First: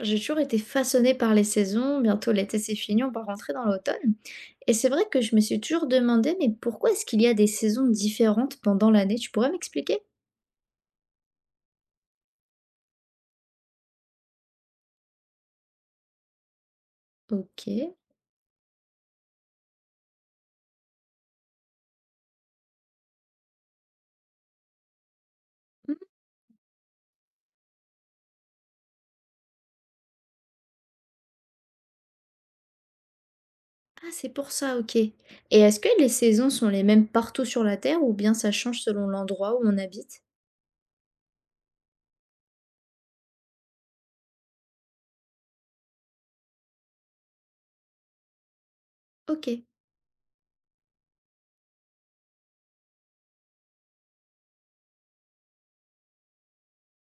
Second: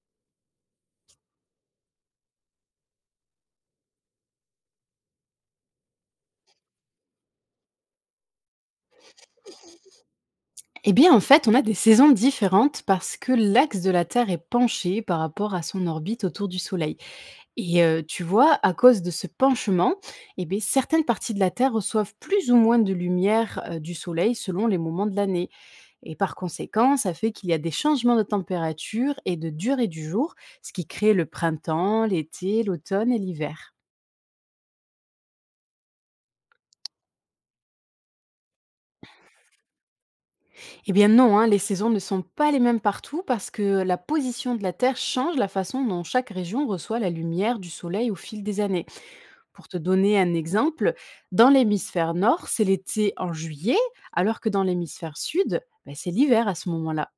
J'ai toujours été façonnée par les saisons, bientôt l'été c'est fini, on va rentrer dans l'automne. Et c'est vrai que je me suis toujours demandé, mais pourquoi est-ce qu'il y a des saisons différentes pendant l'année? Tu pourrais m'expliquer? Eh bien, en fait, on a des saisons différentes parce que l'axe de la Terre est penché par rapport à son orbite autour du Soleil. Ok. Et tu vois, à cause de ce penchement, eh bien, certaines parties de la Terre reçoivent plus ou moins de lumière du Soleil selon les moments de l'année. Hmm. Et par conséquent, ça fait qu'il y a des changements de température et de durée du jour, ce qui crée le printemps, l'été, l'automne et l'hiver. Ah, c'est pour ça, ok. Et est-ce que les saisons sont les mêmes partout sur la Terre ou bien ça change selon l'endroit où on habite? Eh bien non, hein, les saisons ne sont pas les mêmes partout parce que la position de la Terre change la façon dont chaque région reçoit la lumière du Soleil au fil des années. Ok, Pour te donner un exemple, dans l'hémisphère nord, c'est l'été en juillet, alors que dans l'hémisphère sud, ben, c'est l'hiver à ce moment-là.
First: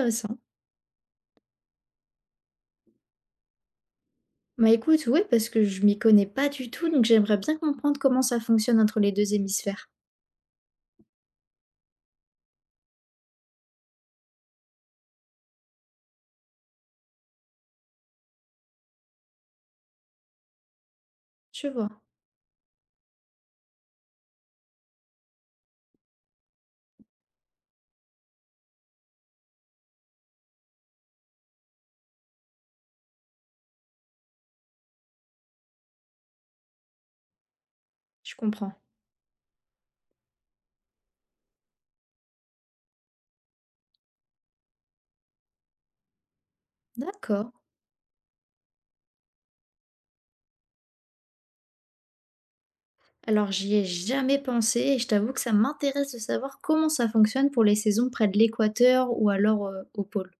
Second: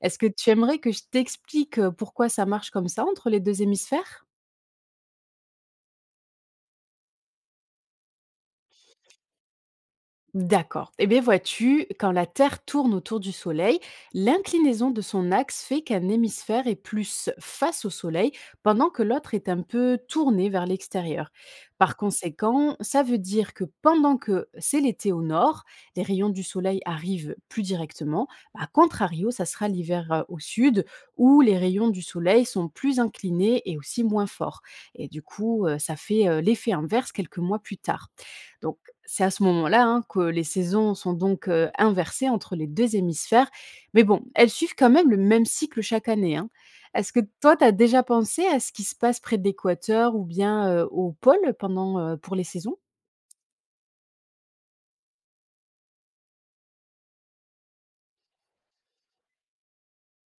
Est-ce que tu aimerais que je t'explique pourquoi ça marche comme ça entre les deux hémisphères? Bah écoute, oui, parce que je m'y connais pas du tout, donc j'aimerais bien comprendre comment ça fonctionne entre les deux hémisphères. D'accord. Eh bien, vois-tu, quand la Terre tourne autour du Soleil, l'inclinaison de son axe fait qu'un hémisphère est plus face au Soleil, pendant que l'autre est un peu tourné vers l'extérieur. Je vois, Par conséquent, ça veut dire que pendant que c'est l'été au nord, les rayons du Soleil arrivent plus directement. À contrario, ça sera l'hiver au sud, où les rayons du Soleil sont plus inclinés et aussi moins forts. Et du coup, ça fait l'effet inverse quelques mois plus tard. je comprends. Donc, c'est à ce moment-là, hein, que les saisons sont donc, inversées entre les 2 hémisphères, mais bon, elles suivent quand même le même cycle chaque année, hein. Est-ce que D'accord. toi, tu as déjà pensé à ce qui se passe près de l'équateur ou bien, au pôle pendant, pour les saisons? Alors j'y ai jamais pensé et je t'avoue que ça m'intéresse de savoir comment ça fonctionne pour les saisons près de l'équateur ou alors au pôle.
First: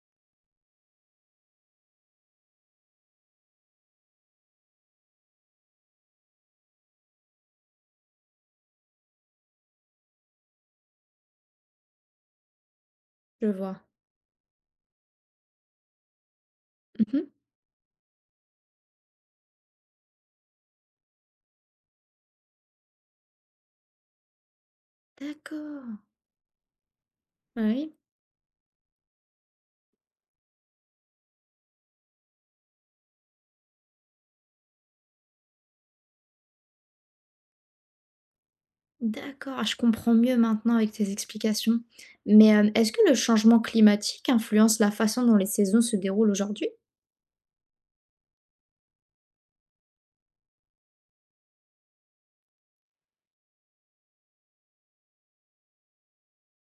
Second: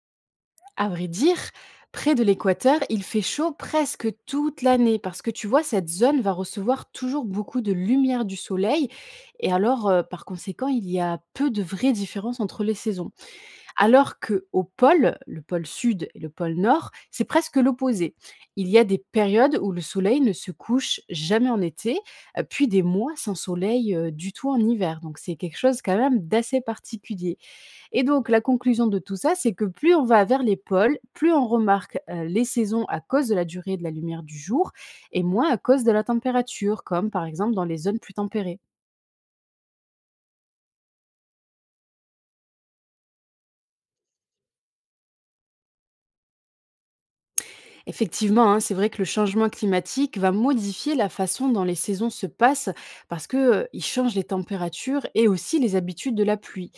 À vrai dire, près de l'équateur, il fait chaud presque toute l'année parce que tu vois, cette zone va recevoir toujours beaucoup de lumière du soleil et alors, par conséquent, il y a peu de vraies différences entre les saisons. Je vois. Alors que qu'aux pôles, le pôle sud et le pôle nord, c'est Mhm. presque l'opposé. Il y a des périodes où le soleil ne se couche jamais en été, puis des mois sans soleil du tout en hiver. Donc c'est quelque chose quand D'accord. même d'assez particulier. Ah oui. Et donc la conclusion de tout ça, c'est que plus on va vers les pôles, plus on remarque les saisons à cause de la durée de la lumière du jour et moins à cause de la température, comme par exemple dans les zones plus tempérées. D'accord. Ah, je comprends mieux maintenant avec tes explications. Mais est-ce que le changement climatique influence la façon dont les saisons se déroulent aujourd'hui? Effectivement, hein, c'est vrai que le changement climatique va modifier la façon dont les saisons se passent parce que il change les températures et aussi les habitudes de la pluie.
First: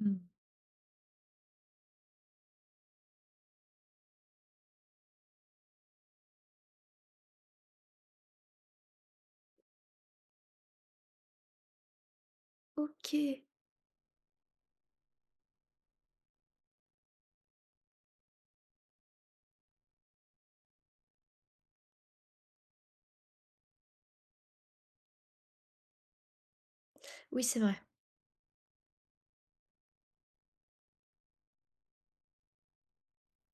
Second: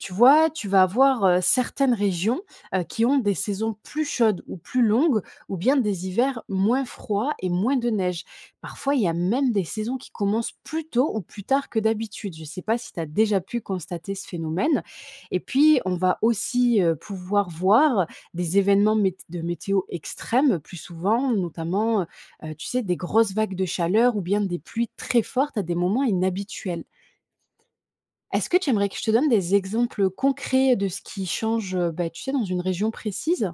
Tu vois, tu vas avoir, certaines régions, qui ont des saisons plus chaudes ou plus longues ou bien des hivers moins froids et moins de neige. Parfois, il y a même des saisons qui commencent plus tôt ou plus tard que d'habitude. Je ne sais pas si tu as Ok. déjà pu constater ce phénomène. Et puis on va aussi, pouvoir voir des événements météo extrêmes plus souvent, notamment, tu sais, des grosses vagues de chaleur ou bien des pluies très fortes à des moments inhabituels. Oui, c'est vrai. Est-ce que tu aimerais que je te donne des exemples concrets de ce qui change, bah, tu sais, dans une région précise?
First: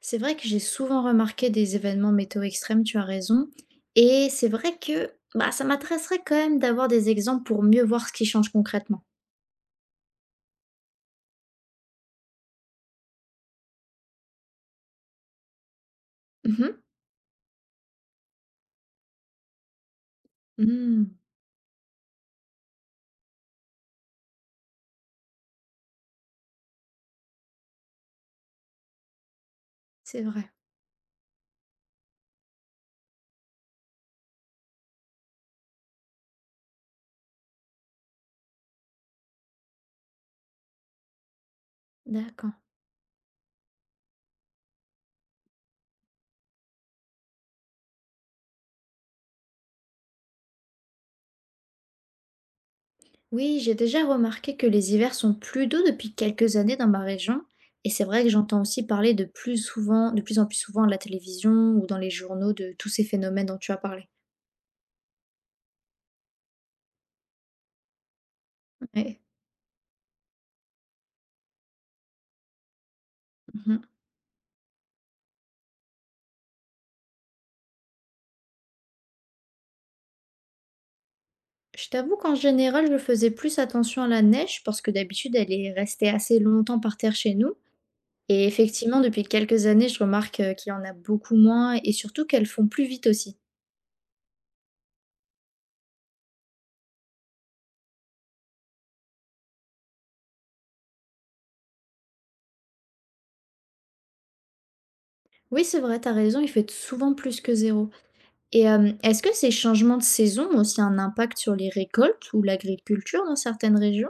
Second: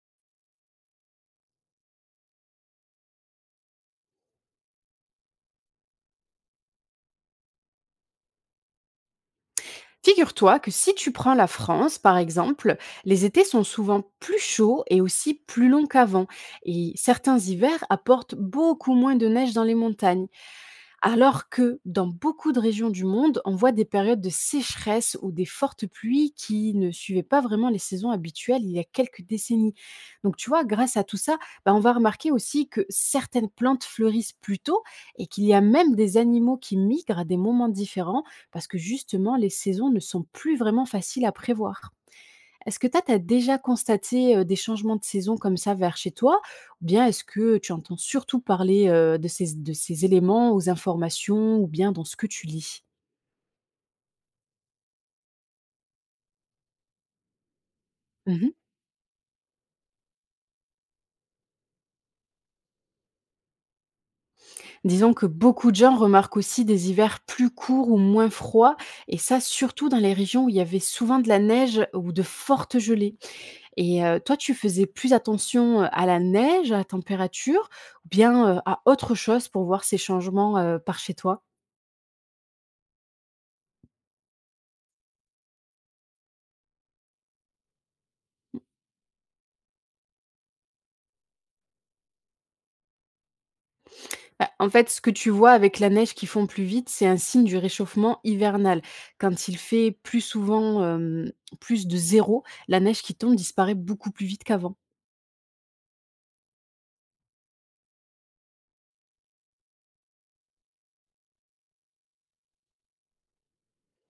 C'est vrai que j'ai souvent remarqué des événements météo extrêmes, tu as raison. Et c'est vrai que bah, ça m'intéresserait quand même d'avoir des exemples pour mieux voir ce qui change concrètement. Figure-toi que si tu prends la France, par exemple, les étés sont souvent plus chauds et aussi plus longs qu'avant Mhm, et certains hivers apportent beaucoup moins de neige dans les montagnes. mh. Mmh. Alors que dans beaucoup de régions du monde, on voit des périodes de sécheresse ou des fortes pluies qui ne suivaient pas vraiment les saisons habituelles il y a quelques décennies. C'est Donc vrai, tu vois, grâce à tout ça, bah, on va remarquer aussi que certaines plantes fleurissent plus tôt et qu'il y a même des animaux qui migrent à des moments différents parce que justement les saisons ne sont plus vraiment faciles à prévoir. d'accord. Est-ce que toi, tu as déjà constaté, des changements de saison comme ça vers chez toi? Ou bien est-ce que tu entends surtout parler, de ces éléments aux informations ou bien dans ce que tu lis? Oui, j'ai déjà remarqué que les hivers sont plus doux depuis quelques années dans ma région et c'est vrai que Mmh. j'entends aussi parler de plus souvent de plus en plus souvent à la télévision ou dans les journaux de tous ces phénomènes dont tu as parlé. Disons que beaucoup de gens remarquent aussi des hivers plus courts ou moins froids et Ouais. ça surtout dans les régions où il y avait souvent de la neige ou de fortes gelées. Mmh. Et toi, tu faisais plus attention, à la neige, à la température ou bien, à autre chose pour voir ces changements, par chez toi? Je t'avoue qu'en général, je faisais plus attention à la neige parce que d'habitude, elle est restée assez longtemps par terre chez nous et effectivement, depuis quelques années, je remarque, qu'il y en a beaucoup moins et surtout qu'elles font plus vite aussi. Bah, en fait, ce que tu vois avec la neige qui fond plus vite, c'est un signe du réchauffement hivernal. Quand il fait plus souvent plus de zéro, la neige qui tombe disparaît beaucoup plus vite qu'avant. Oui, c'est vrai, t'as raison, il fait souvent plus que zéro. Et est-ce que ces changements de saison ont aussi un impact sur les récoltes ou l'agriculture dans certaines régions?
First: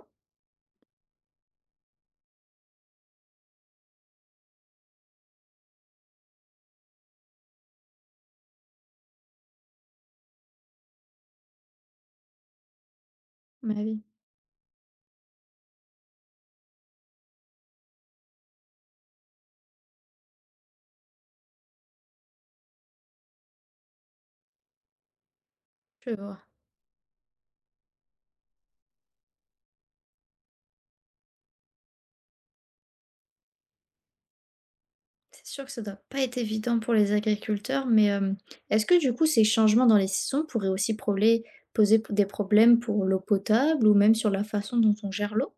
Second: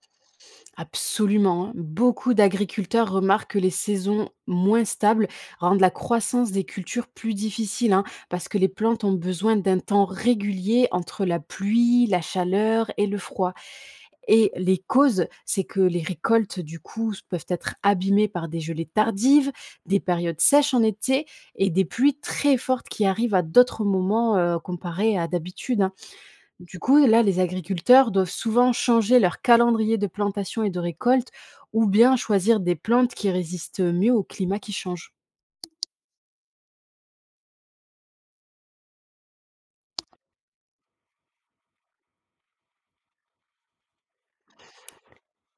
Absolument, hein. Beaucoup d'agriculteurs remarquent que les saisons moins stables rendent la croissance des cultures plus difficile, hein, parce que les plantes ont besoin d'un temps régulier entre la pluie, la chaleur et le froid. Bah oui, Et les causes, c'est que les récoltes, du coup, peuvent être abîmées par des gelées tardives, des périodes sèches en été et des pluies très fortes qui arrivent à d'autres moments, comparées à d'habitude, hein. je vois. Du coup, là, les agriculteurs doivent souvent changer leur calendrier de plantation et de récolte ou bien choisir des plantes qui résistent mieux au climat qui change. C'est sûr que ça doit pas être évident pour les agriculteurs, mais, est-ce que du coup ces changements dans les saisons pourraient aussi prolé poser p des problèmes pour l'eau potable ou même sur la façon dont on gère l'eau?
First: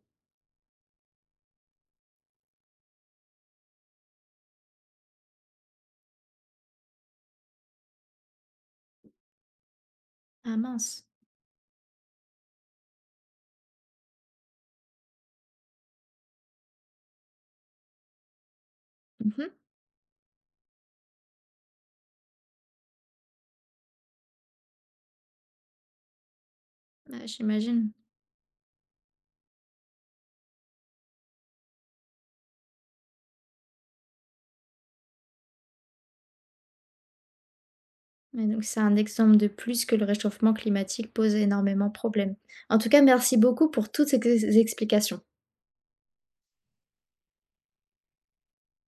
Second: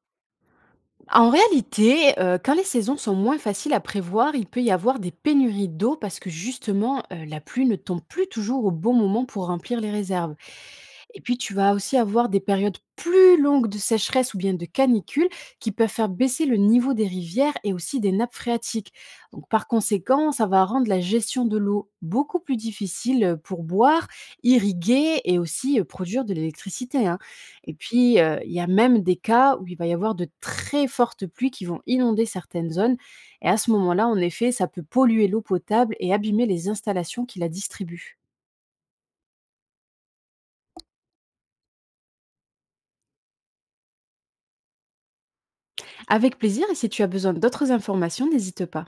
En réalité, quand les saisons sont moins faciles à prévoir, il peut y avoir des pénuries d'eau parce que justement, la pluie ne tombe plus toujours au bon moment pour remplir les réserves. Ah mince. Et puis, tu vas aussi avoir des périodes plus longues de sécheresse ou bien de canicule qui peuvent faire baisser le niveau des rivières et aussi des nappes phréatiques. Donc, Mmh. par conséquent, ça va rendre la gestion de l'eau beaucoup plus difficile pour boire, irriguer et aussi produire de l'électricité, hein. Ouais, Et j'imagine. puis, il y a même des cas où il va y avoir de très fortes pluies qui vont inonder certaines zones. Et à ce moment-là, en effet, ça peut polluer l'eau potable et abîmer les installations qui la distribuent. Ouais, donc c'est un exemple de plus que le réchauffement climatique pose énormément de problèmes. En tout cas, merci beaucoup pour toutes ces ex explications. Avec plaisir et si tu as besoin d'autres informations, n'hésite pas.